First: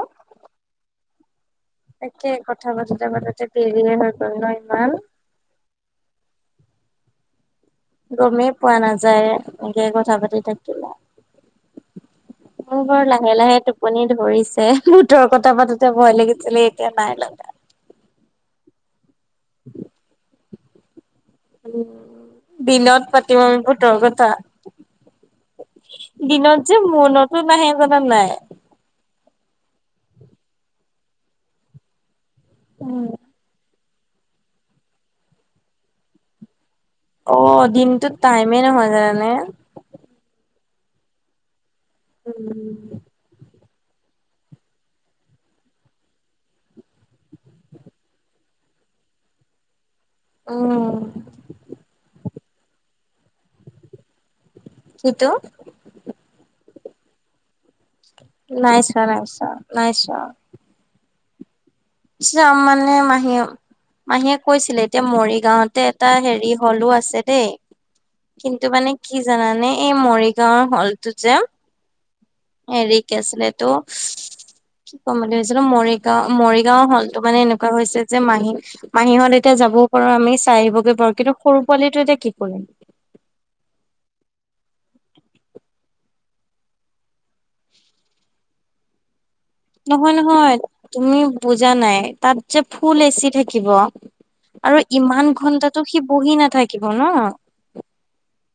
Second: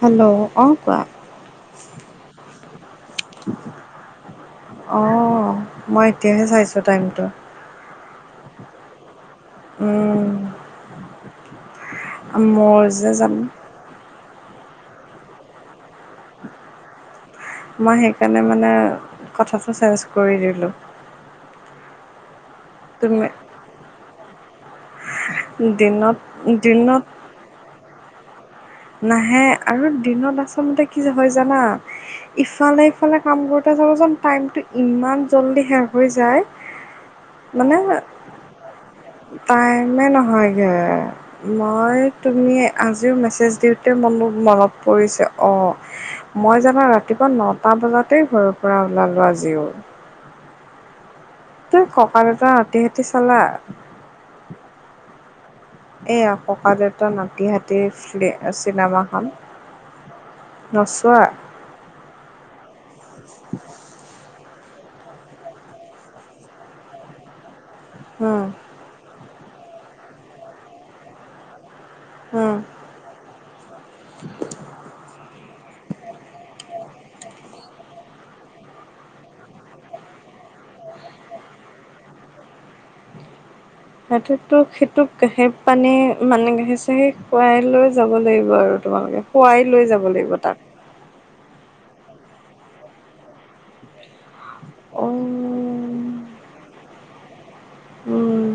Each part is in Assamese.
হেল্ল' অ', কোৱা। তাকে কথা পাতোতে পাতোতে দেৰিয়ে হৈ গ'ল ন ইমান। অঁ মই এতিয়াহে চাইছোঁ টাইমটো। গমেই পোৱা নাযায় এ। এনেকে কথা উম, পাতি থাকিলা! মোৰ বৰ যে যাম লাহে লাহে তুম। টোপনি ধৰিছে, ভূতৰ কথা পাতোঁতে ভয় লাগিছিল, এতিয়া নাই লগা। মই সেইকাৰণে মানে, কথাটো চেঞ্জ কৰি দিলোঁ। উঁ! দিনত তুমি পাতিম ভোটৰ কথা। দিনত যে মনতো নাহে, জানানে নাই। নাহে আৰু দিনত আচলতে কি হয় জানা, উম। ইফালে-ইফালে। কাম কৰোঁতে চাবচোন, টাইমটো ইমান জল্দি শেষ হৈ যায়। অঁ মানে দিনটোত টাইমে নহয় জানেনে। টাইমে নহয়গৈ মই, তুমি আজিও মেছেজ দিওঁ। এই মানুহ, মনত পৰিছে, অঁ। মই জানা ৰাতিপুৱা নটা বজাতেই ঘৰৰ পৰা ওলালোঁ আজিও। উম। তুমি ককাদেউতা নাতি-হাতী চালা। কি টো? এইয়া ককাদেউতা নাতি-হাতী আছিলে। নাই চোৱা, নাই চোৱা নাই চোৱা। নোচোৱা? চাম মানে মাহিয়ম। মাহীয়ে কৈছিলে! এতিয়া মৰিগাঁৱতে এটা হেৰি হলোঁ আছে দেই। উম, কিন্তু মানে কি জানানে, এই মৰিগাঁৱৰ হলটো যে। উম। হেৰিক আছিল টো, কি ক'ম বুলি ভাবিছিলোঁ মৰিগাঁও মৰি। গাঁও হলটো মানে, এনেকুৱা হৈছে যে মাহী। মাহীহত এতিয়া যাবও পাৰো। আমি চাই আহিবগৈ পাৰো, কিন্তু সৰু পোৱালিটো এতিয়া কি কৰিম। এইটোতকৈ সিটোক গাখীৰ-পানী মানে, গাখীৰ-চাখীৰ খুৱাই লৈ যাব লাগিব আৰু তোমালোকে। খোৱাই লৈ যাব লাগিব নহয়-নহয় তাক। তুমি বুজা নাই, তাত যে ফুল এ চি থাকিব। আৰু অ', ইমান ঘন্টাটো সি বহি নাথাকিব ন। উম।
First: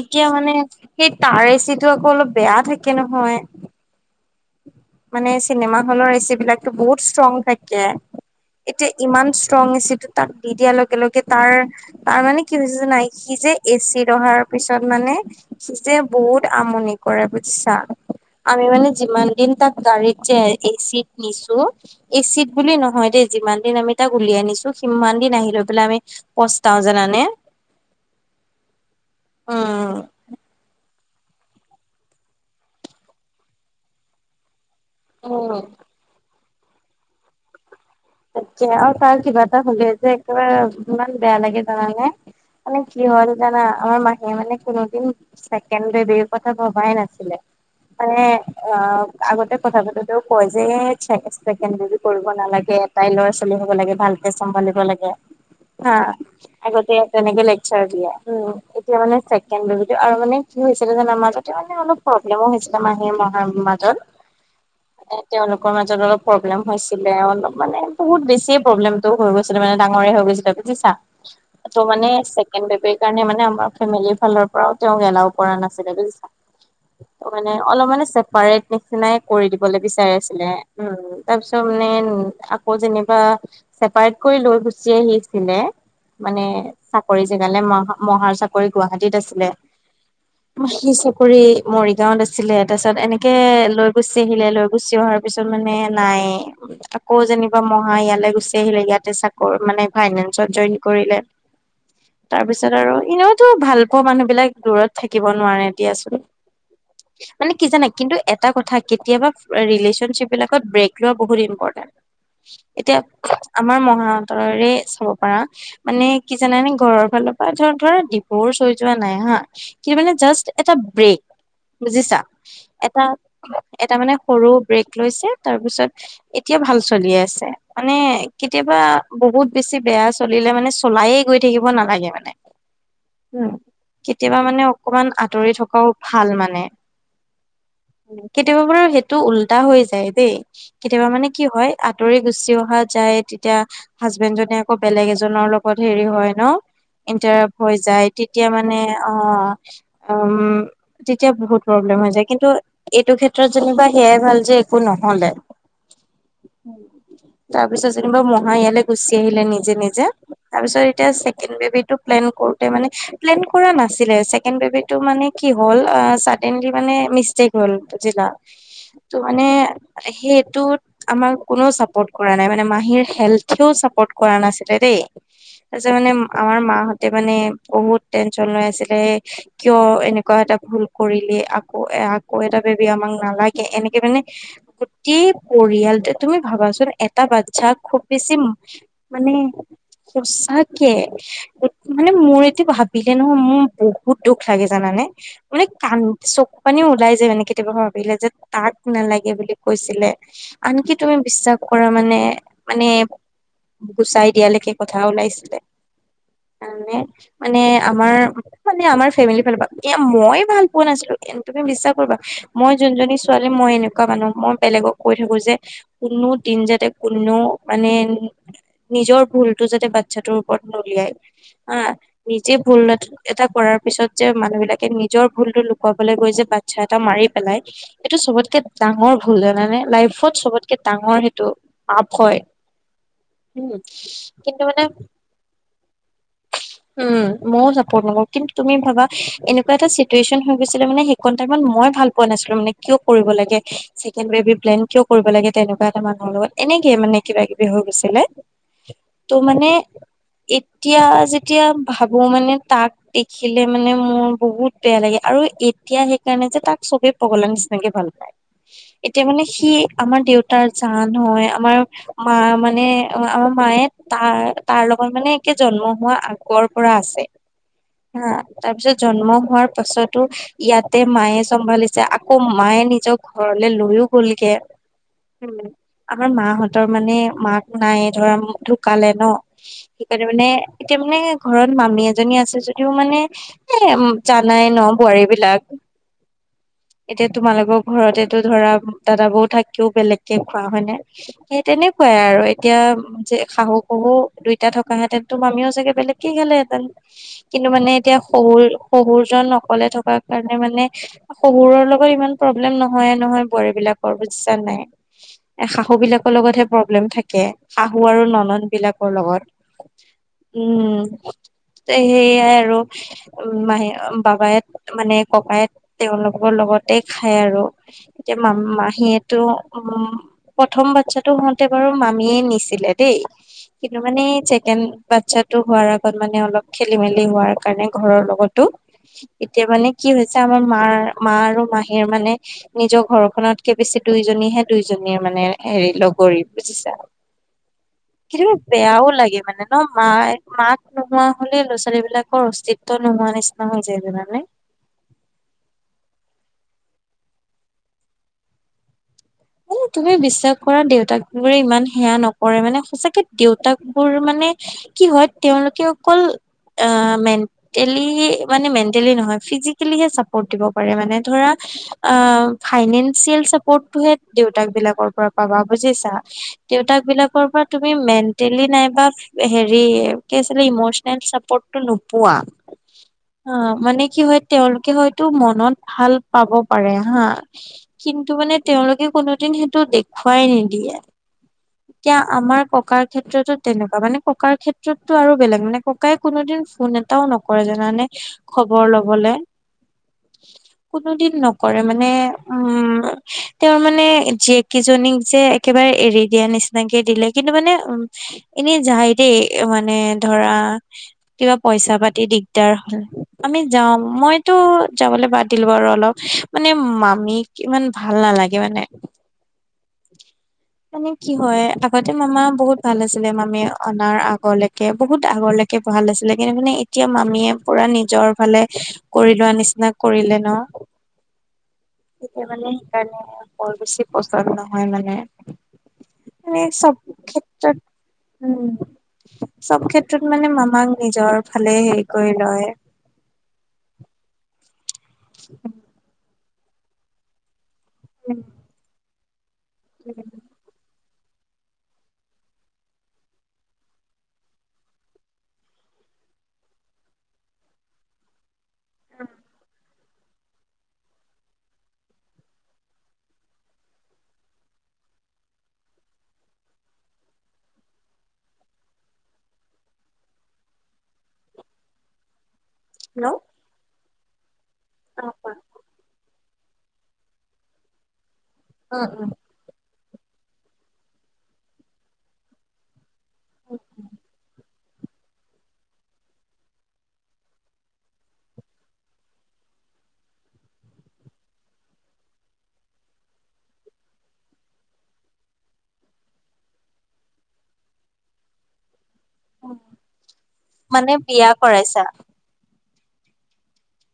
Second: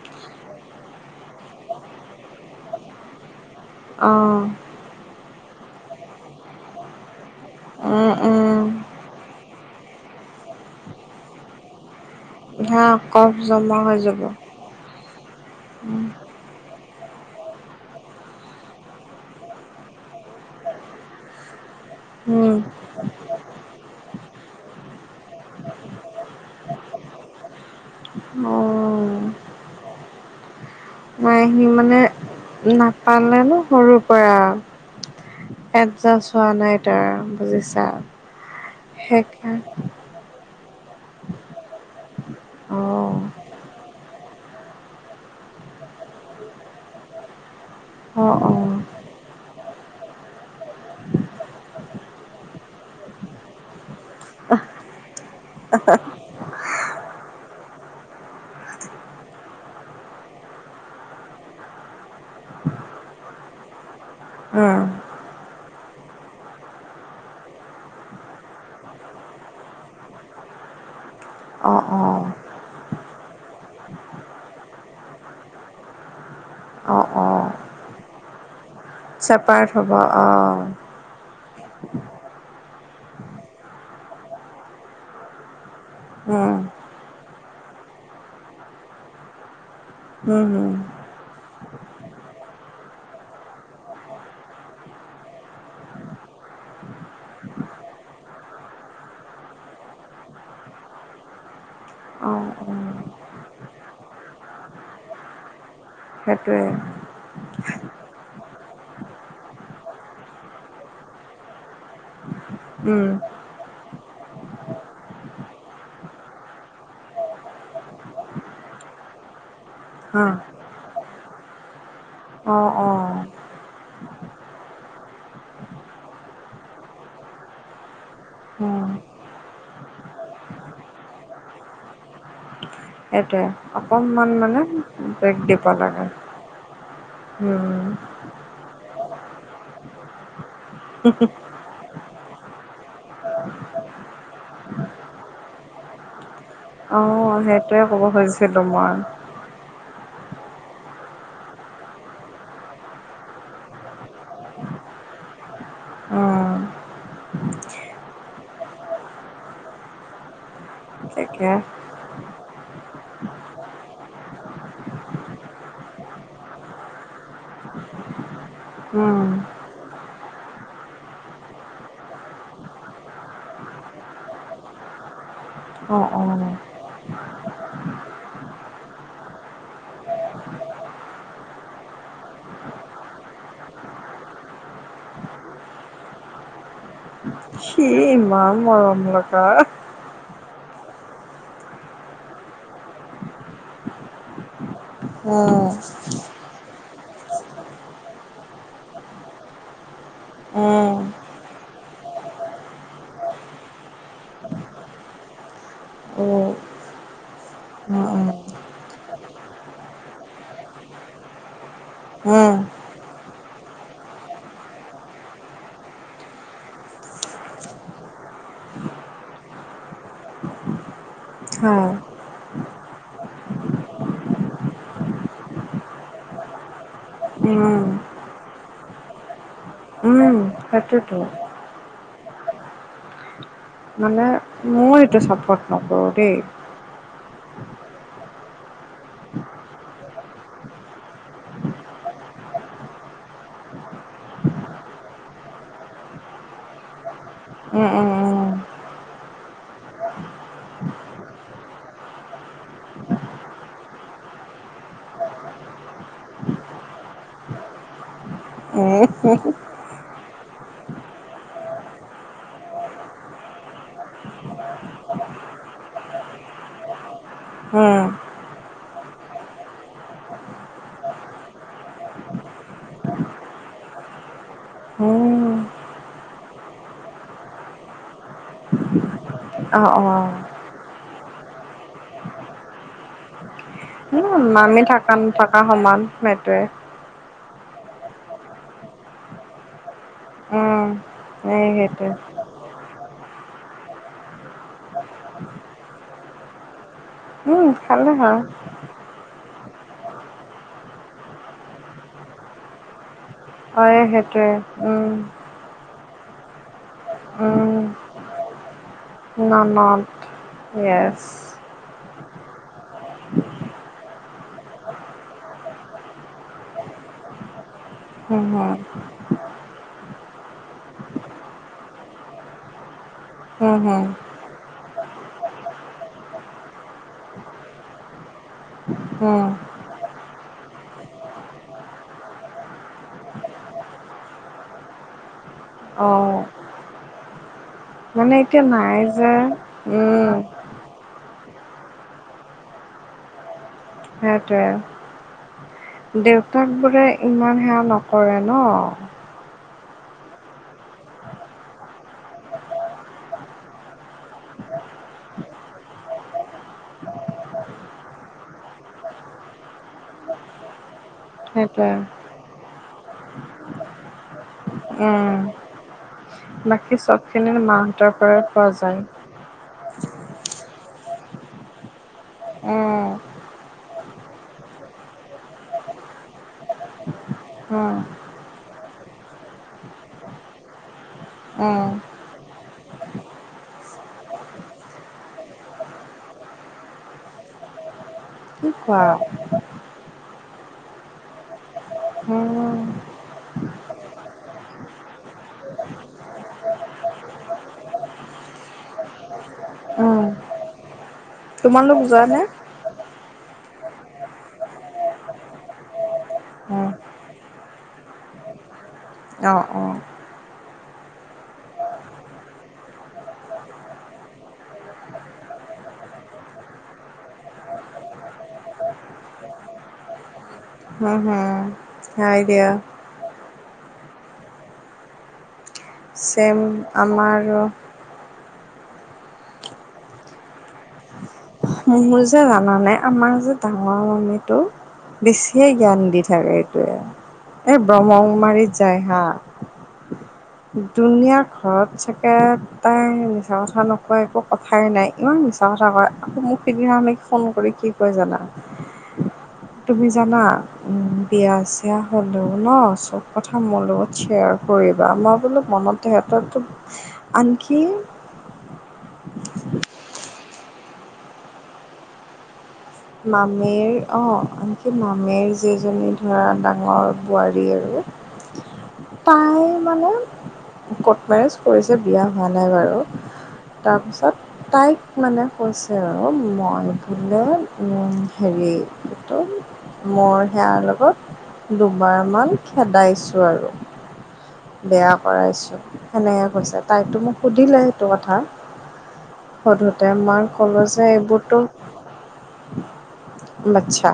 এতিয়া মানে, সেই তাৰ এচিটো আকৌ অলপ বেয়া থাকে নহয়। অঁ। মানে চিনেমা হলৰ এ চি বিলাকো বহুত ষ্ট্ৰং থাকে। উম, উম। এতিয়া ইমান ষ্ট্ৰং এ চি টো তাক দিয়াৰ লগে লগে তাৰ, তাৰ মানে। কি যে হৈছে হা জানা, সি কফ যে জমা হৈ এচি যাব অহাৰ পিছত মানে, সি যে বহুত আমনি। কৰে বুজিছা! আমি মানে যিমান দিন তাত। গাড়ীত যে এচিত নিছোঁ, এচি ত উম বুলি নহয় দেই। যিমান দিন আমি তাক উলিয়াই আনিছোঁ, সিমান দিন আহি লৈ পেলাই আমি পস্তাও, জানানে। অঁ। অ অ। মাই আহি মানে, নাপালে ন সৰুৰ পৰা। উম এডজাচ হোৱা নাই তাৰ, বুজিছা। এতিয়া! আৰু তাৰ কিবা সেইকাৰ এটা হ'লে যে একেবাৰে মন বেয়া লাগে, জানানে। মানে অ কি হ'ল জানা? আমাৰ মাহীয়ে মানে কোনোদিন। ছেকেণ্ডব কথা ভবাই নাছিলে মানে, অ অ উম অঁ। আগতে কথা পাতোঁতেও কয় যে ছে ছেকেণ্ডাৰি কৰিব নালাগে। এটাই ল'ৰা-ছোৱালী হ'ব লাগে, ভালকে চম্ভালিব লাগে, হা। আগতে তেনেকে লেকচাৰ দিয়ে, উম, এতিয়া মানিছে আৰু মানে! কি হৈছিলে যে মাজতে মানে অলপ। প্ৰব্লেমো হৈছিলে মানে মাহৰ মাজত। অঁ। এ তেওঁলোকৰ মাজত অলপ প্ৰব্লেম হৈছিলে অলপ। মানে বহুত বেছিয়ে প্ৰব্লেমটো হৈ গৈছিলে মানে ডাঙৰে হৈ গৈছিলে বুজিছা অ ত' অ মানে। ছেকেণ্ড বেবিৰ কাৰণে মানে আমাৰ ফেমিলিৰ ফালৰ পৰাও তেওঁক এলাও কৰা নাছিলে বুজিছা। অ অ ত' মানে অলপ মানে চেপাৰেট নিচিনাই কৰি চেপাৰেট দিবলে হ'ব বিচাৰি অ আছিলে, উম। তাৰপিছত মানে আকৌ যেনিবা চেপাৰেট কৰি লৈ গুচি আহিছিলে। মানে উম চাকৰি জেগালে মহা মহাৰ চাকৰি গুৱাহাটীত আছিলে। হুম হুম মাহিছেপ। চাকৰি মৰিগাঁৱত আছিলে, তাৰপিছত এনেকৈ লৈ গুচি আহিলে, লৈ গুচি অহাৰ পিছত মানে নাই। তাক। আকৌ যেনিবা মহা ইয়ালৈ গুচি আহিলে ইয়াতে চাকৰ মানে ফাইনেন্সত জইন কৰিলে। অ তাৰ অ পিছত আৰু এনেওতো ভাল পোৱা মানুহ বিলাক দূৰত থাকিব নোৱাৰে দিয়াচোন। সেইটোৱে। মানে কি জানা কিন্তু এটা কথা কেতিয়াবা ৰিলেশ্যনশ্বিপ বিলাকত ব্ৰেক লোৱা বহুত ইম্পৰ্টেন্ট। এতিয়া উম আমাৰ মহাহঁতৰে চাব পাৰা। মানে কি জানানে ঘৰৰ ফালৰ পৰা ধ ধৰা ডিভোৰ্চ হৈ যোৱা নাই হা। কিন্তু মানে হা জাষ্ট এটা ব্ৰেক বুজিছা। অ অ এটা এটা মানে সৰু ব্ৰেক লৈছে তাৰপিছত এতিয়া ভাল। চলি আছে মানে কেতিয়াবা উম বহুত বেছি বেয়া চলিলে মানে চলায়ে গৈ থাকিব নালাগে মানে। সেইটোৱে অকণমান কেতিয়াবা মানে অকমান ব্ৰেক আঁতৰি দিব থকাও লাগে ভাল মানে। উম। কেতিয়াবা বাৰু সেইটো উল্টা হৈ যায় দেই কেতিয়াবা মানে কি হয়। আঁতৰি গুচি অহা যায় তেতিয়া। হাজবেণ্ড জনে আকৌ বেলেগ এজনৰ লগত হেৰি হয় ন'। অ', ইণ্টাৰাপ হৈ সেইটোৱে ক'ব যায় তেতিয়া খুজিছিলো মানে মই। আ উম। তেতিয়া বহুত প্ৰব্লেম হৈ যায় কিন্তু এইটো ক্ষেত্ৰত যেনিবা সেয়াই ভাল যে একো নহলে। অ'। তাৰ পিছত যেনিবা মহা ইয়ালৈ গুচি আহিলে নিজে নিজে তাৰ পিছত। এতিয়া তাকে ছেকেণ্ড বেবিটোক। প্লেন কৰোতে মানে প্লেন কৰা নাছিলে ছেকেণ্ড বেবিটো মানে কি হ'ল চাদেনলি মানে মিচটেইক। হ'ল বুজিলা ত' উম, মানে সেইটোত আমাক। কোনেও চাপৰ্ট কৰা নাই মানে মাহীৰ হেল্থেও চাপোৰ্ট কৰা নাছিলে দেই। তাৰপিছত অ', মানে অ'। আমাৰ মাহঁতে মানে বহুত টেনচন লৈ আছিলে। কিয় এনেকুৱা এটা ভুল কৰিলে আকৌ এ আকৌ এটা বেবী আমাক নালাগে এনেকে মানে। কি পৰিয়াল তে তুমি ভাবাচোন এটা বাচ্ছা সি খুব। বেছি ইমান মৰম মানে। লগা। সচাকে মানে মোৰ এইটো ভাবিলে নহয় মোৰ। বহুত দুখ লাগে জানানে মানে উম, কান। চকু পানীও ওলাই যায় কেতিয়াবা ভাবিলে যে তাক নালাগে বুলি কৈছিলে আনকি। উম, তুমি বিশ্বাস কৰা মানে মানে। গুচাই দিয়ালৈকে কথা ওলাইছিলে উম, তাৰমানে। মানে উম, আমাৰ উম, মানে আমাৰ ফেমিলিৰ ফালৰ পৰা এ মই ভাল পোৱা নাছিলো তুমি বিশ্বাস কৰিবা। উম, মই যোনজনী ছোৱালী মই এনেকুৱা মানুহ মই বেলেগক কৈ থাকো যে। কোনো দিন যাতে কোনেও মানে। নিজৰ ভুলটো যাতে বাচ্ছাটোৰ ওপৰত নুলিয়াই হা। হয়। নিজে ভুল এটা কৰাৰ পিছত যে মানুহ বিলাকে নিজৰ ভুলতো লুকুৱাবলৈ গৈ যে বা। বাচ্ছা এটা মাৰি পেলাই উম, এইটো চবতকে ডাঙৰ ভুল জানানে লাইফত উম, চবতকে। সেইটোৱেতো ডাঙৰ সেইটো পাপ হয়। উম মানে কিন্তু মানে মইও এইটো ছাপৰ্ট নকৰোঁ দেই। উম মইয়ও চাপৰ্ট নকৰো কিন্তু তুমি ভাবা এনেকুৱা এটা চিটুৱেচন হৈ গৈছিলে মানে। [unintelligible] টাইমত মই ভাল পোৱা নাছিলো মানে কিয় কৰিব লাগে ছেকেণ্ড বেবি প্লেন কিয় কৰিব লাগে। তেনেকুৱা এটা মানুহৰ লগত এনেকে মানে কিবা কিবি হৈ উম, উম, গৈছিলে উম, ত' মানে এতিয়া যেতিয়া ভাবো মানে তাক দেখিলে মানে মোৰ বহুত বেয়া লাগে আৰু এতিয়া সেইকাৰণে যে তাক চবে পগলা নিচিনাকে ভাল পায় উম, এতিয়া মানে সি আমাৰ দেউতাৰ জান হয় আমাৰ মা মানে আমাৰ মায়ে তাৰ তাৰ লগত মানে একে জন্ম হোৱা আগ আগৰ পৰা আছে উম, হা তাৰ পিছত জন্ম হোৱাৰ পাছতো - ইয়াতে মায়ে চম্ভালিছে আকৌ মায়ে নিজৰ ঘৰলে লৈয়ও গলগে। উ উম, আমাৰ মাহঁতৰ মানে মাক নাই ধৰা ঢুকালে ন অ', সেইকাৰণে অ', মানে এতিয়া মানে ঘৰত মামী এজনী আছে যদিও মানে এ জানাই ন মামী থকা বোৱাৰী নথকা বিলাক। সমান সেইটোৱেই এতিয়া তোমালোকৰ ঘৰতে টো ধৰা দাদা বৌ থাকিও বেলেগকে খোৱা হয় উম, নে সেই এই সেইটোৱে তেনেকুৱাই আৰু এতিয়া যে শাহু শহু দুইটা থকাহেঁতেনো মামীও চাগে বেলেগকে খেলেহেঁতেন। উম, কিন্তু মানে খালে এতিয়া হয়। শহুৰ শহুৰ জন অকলে থকাৰ কাৰণে মানে শহুৰৰ লগত ইমান প্ৰব্লেম নহয়ে নহয় বোৱাৰী হয় বিলাকৰ সেইটোৱে বুইছা নে নাই, উম এ শাহু বিলাকৰ লগতহে প্ৰব্লেম থাকে উম শাহু আৰু ননদ বিলাক মোৰ লগত ননদ উ য়েছ সেইয়াই আৰু মাহে বাবায়ে মানে ককায়েক তেওঁলোকৰ লগতে খায় আৰু এতিয়া হুম মা হুম মাহীয়েতো উ প্ৰথম বাচ্ছাটো হওঁতে বাৰু মামীয়ে নিছিলে। দেই হুম কিন্তু হুম মানে চেকেণ্ড বাচ্ছাতটো হোৱাৰ আগত মানে অলপ খেলি মেলি হোৱাৰ কাৰণে ঘৰৰ লগতো হুম এতিয়া মানে কি হৈছে আমাৰ মাৰ মা আৰু মাহীৰ মানে নিজৰ ঘৰখনতকে বেছি দুইজনীহে দুইজনীৰ মানে হেৰি অ লগৰী বুজিছা মানে কিন্তু এতিয়া নাই বেয়াও যে লাগে মানে এক মা উম মাক নোহোৱা হলে ল'ৰা ছোৱালী বিলাকৰ অসিত্ব নোহোৱা নিচিনা, ন হৈ যায় লত সেইটোৱে দেউতাক বোৰে ইমান সেয়া নকৰে ন মানে তুমি বিশ্বাস কৰা দেউতাক বোৰে ইমান সেয়া নকৰে মানে সঁচাকে দেউতাক বোৰ মানে কি হয় তেওঁলোকে অকল অ মেনটেলি মানে মেনটেলি নহয় ফিজিকেলি হে থাকিব পাৰে মানে ধৰা সেইটোৱে ফাইনেলঞ্চিয়েল চাপৰ্ট টো হে দেউতাক বিলাকৰ পৰা উম পাবা বুজিছা। বাকী দেউতাক বিলাকৰ চবখিনি পৰা তুমি মাহঁতৰ পৰাই পোৱা মেন্টেলি যায় নাইবা এ হেৰি কি আছিলে ইমচনেল চাপৰ্টটো নোপোৱা। উম অহ মানে কি হয় তেওঁলোকে হয়তো মনত ভাল পাব পাৰে হা। উম কিন্তু মানে তেওঁলোকে কোনোদিন সেইটো দেখুৱাই নিদিয়ে। অহ। এতিয়া আমাৰ ককাৰ ক্ষেত্ৰতো তেনেকুৱা মানে ককাৰ ক্ষেত্ৰতো আৰু বেলেগ মানে ককাই কোনোদিন ফোন এ এটাও নকৰে জানানে কি খবৰ কোৱা লবলে। কোনো দিন নকৰে মানে উম তেওঁৰ মান মানে জীয়েক কেইজনীক যে একেবাৰে এৰি দিয়া নিচিনাকে দিলে কিন্তু মানে উম। এনেই যায় দেই মানে উম ধৰা কিবা পইচা তোমালোক পাতি যোৱা নে দিগদাৰ হল। আমি যাওঁ মইতো যাবলৈ বাদ দিলোঁ আৰু অলপ মানে উম মামীক। ইমান ভাল নালাগে মানে। অহ অহ। [unintelligible] মানে কি হয় আগতে মামা বহুত ভাল আছিলে মামীয়ে অনাৰ আগলৈকে বহুত আগৰলে। কে ভাল আছিলে কিন্তু মানে এতিয়া মামীয়ে পোৰা নিজৰ ফালে কৰি লোৱা নিচিনা কৰিলে ন। উহ উহ হয় তেতিয়া দিয়া। মানে সেইকাৰণে বৰ বেছি পন্দ নহয় মানে। ছেম মানে চব আমাৰ ক্ষেত্ৰত। উম চব ক্ষেত্ৰত মানে মামাক নিজৰ। ফালে হেৰি মোৰো কৰি যে লয় জানা নাই। আমাৰ যে ডাঙৰ মামীটো বেছিয়ে জ্ঞান দি থাকে এইটোৱে। এই ব্ৰহ্ম‍ং মাৰিত যায় হা। উম। ধুনীয়া ঘৰত চাগে। তাই মিছা কথা নকয় একো কথাই নাই ইমান মিছা কথা কয় আকৌ মোক। সিদিনা আমি ফোন কৰি কি কয় জানা। উম। তুমি জানা। বিয়া চিয়া হ'লেও ন চব কথা মোৰ লগত শ্বেয়াৰ কৰিবা মই বোলো মনত। তেখেতক টো আন কি। মামীৰ অঁ আনকি উম মামীৰ যিজনী ধৰা ডাঙৰ বোৱাৰী আৰু। উম তাই মানে। কৰ্ট মেৰিজ কৰিছে বিয়া হোৱা নাই বাৰু তাৰপিছত তাইক। মানে কৈছে আৰু মই বোলে। উম হেৰি এইটো মোৰ সেয়াৰ লগত। দুবাৰমান খেদাইছোঁ আৰু। বিয়া কৰাইছো সেনেকে কৈছে তাইতো মোক সুধিলে সেইটো কথা। [unintelligible] সুধোতে মই ক'লো যে এইবোৰতো। পাইছা। বাচ্ছা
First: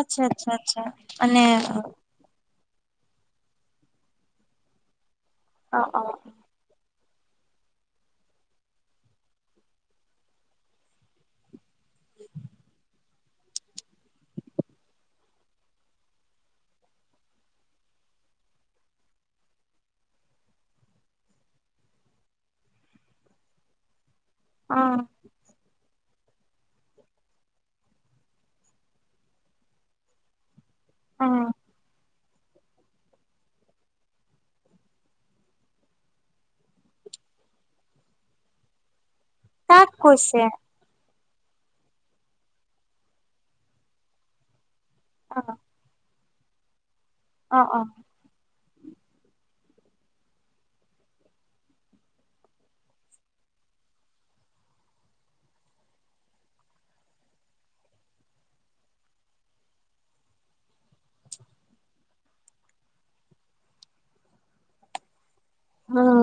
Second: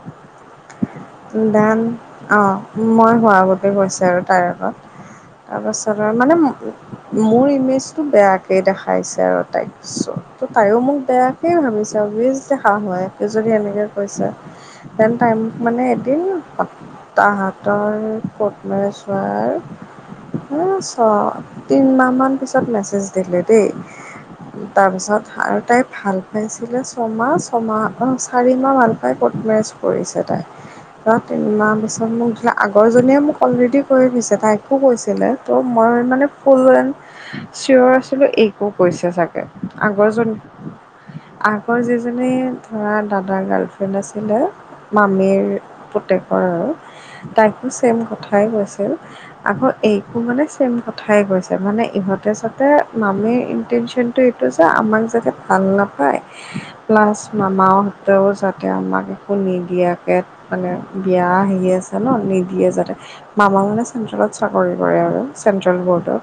আচ্ছা আচ্ছা আচ্ছা। মানে দান অহ মই হোৱা আগতেই কৈছে আৰু তাইৰ আগত। অ অ তাৰপাছত আৰু মানে মোৰ ইমেজটো বেয়াকেই দেখাইছে আৰু তাইক। চো ত তাইয়ো মোক বেয়াকেই ভাবিছে অবিএচলি হা সোমাই যদি এনেকে কৈছো। তেন তাই মানে তিন সপ্তাহ তাহাতৰ কৰ্টমেৰেজ হোৱাৰ এ ছ তিনমাহ মান পিছত মেছেজ দিলে দেই অ তাৰ পিছত আৰু তাই ভাল পাইছিলে ছমাহ ছমাহ অহ চাৰিমাহ মান পাই ক'ৰ্ট মেৰেজ কৰিছে তাই [unintelligible] অ আগৰজনীয়ে মোক অলৰেডি কৈ দিছে তাইকো কৈছিলে ত' মই মানে ফুল ৰেণ্ড চিয়ৰ আছিলো এইকো কৈছে চাগে তাক আগৰ জনী কৈছে আগৰ যিজনী ধৰা দাদাৰ গাৰ্লফ্ৰেণ্ড আছিলে অ মামীৰ পুতেকৰ আৰু অ তাইকো অ ছেম কথাই কৈছিল আকৌ এইকো মানে ছেম কথাই কৈছে মানে ইহঁতে যাতে মামীৰ ইনটেনচন টো এইটো যে আমাক যাতে ভাল নাপায় প্লাছ মামাহঁতেও যাতে আমাক একো নিদিয়াকে মানে বিয়া আহি আছে ন নিদিয়ে যাতে মামাও মানে চেণ্ট্ৰেলত চাকৰি কৰে আৰু চেণ্ট্ৰেল উম বৰ্ডৰ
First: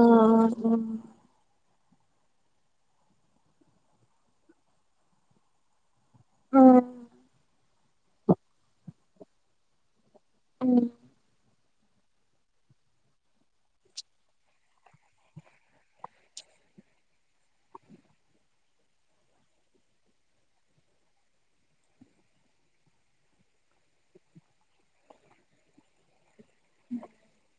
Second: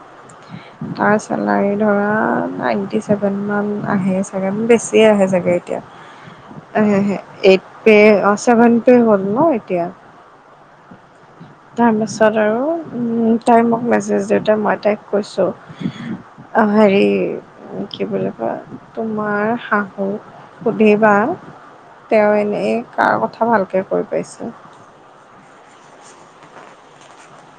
উম তাছ চেলাৰী ধৰা নাইণ্টি চেভেনমান আহে চাগে মানে বেছিয়ে আহে চাগে না তিয়া উম এইট পে অ ছেভেন পে হ'ল ন এতিয়া উম তাৰপাছত আৰু উম তাই মোক মেছেজ দিওঁতে মই তাইক কৈছোঁ অ হেৰি কি বুলি কয় তোমাৰ শাহু সুধিবা তেওঁ এনেই কাৰ কথা ভালকে কৈ পাইছে [inaudible]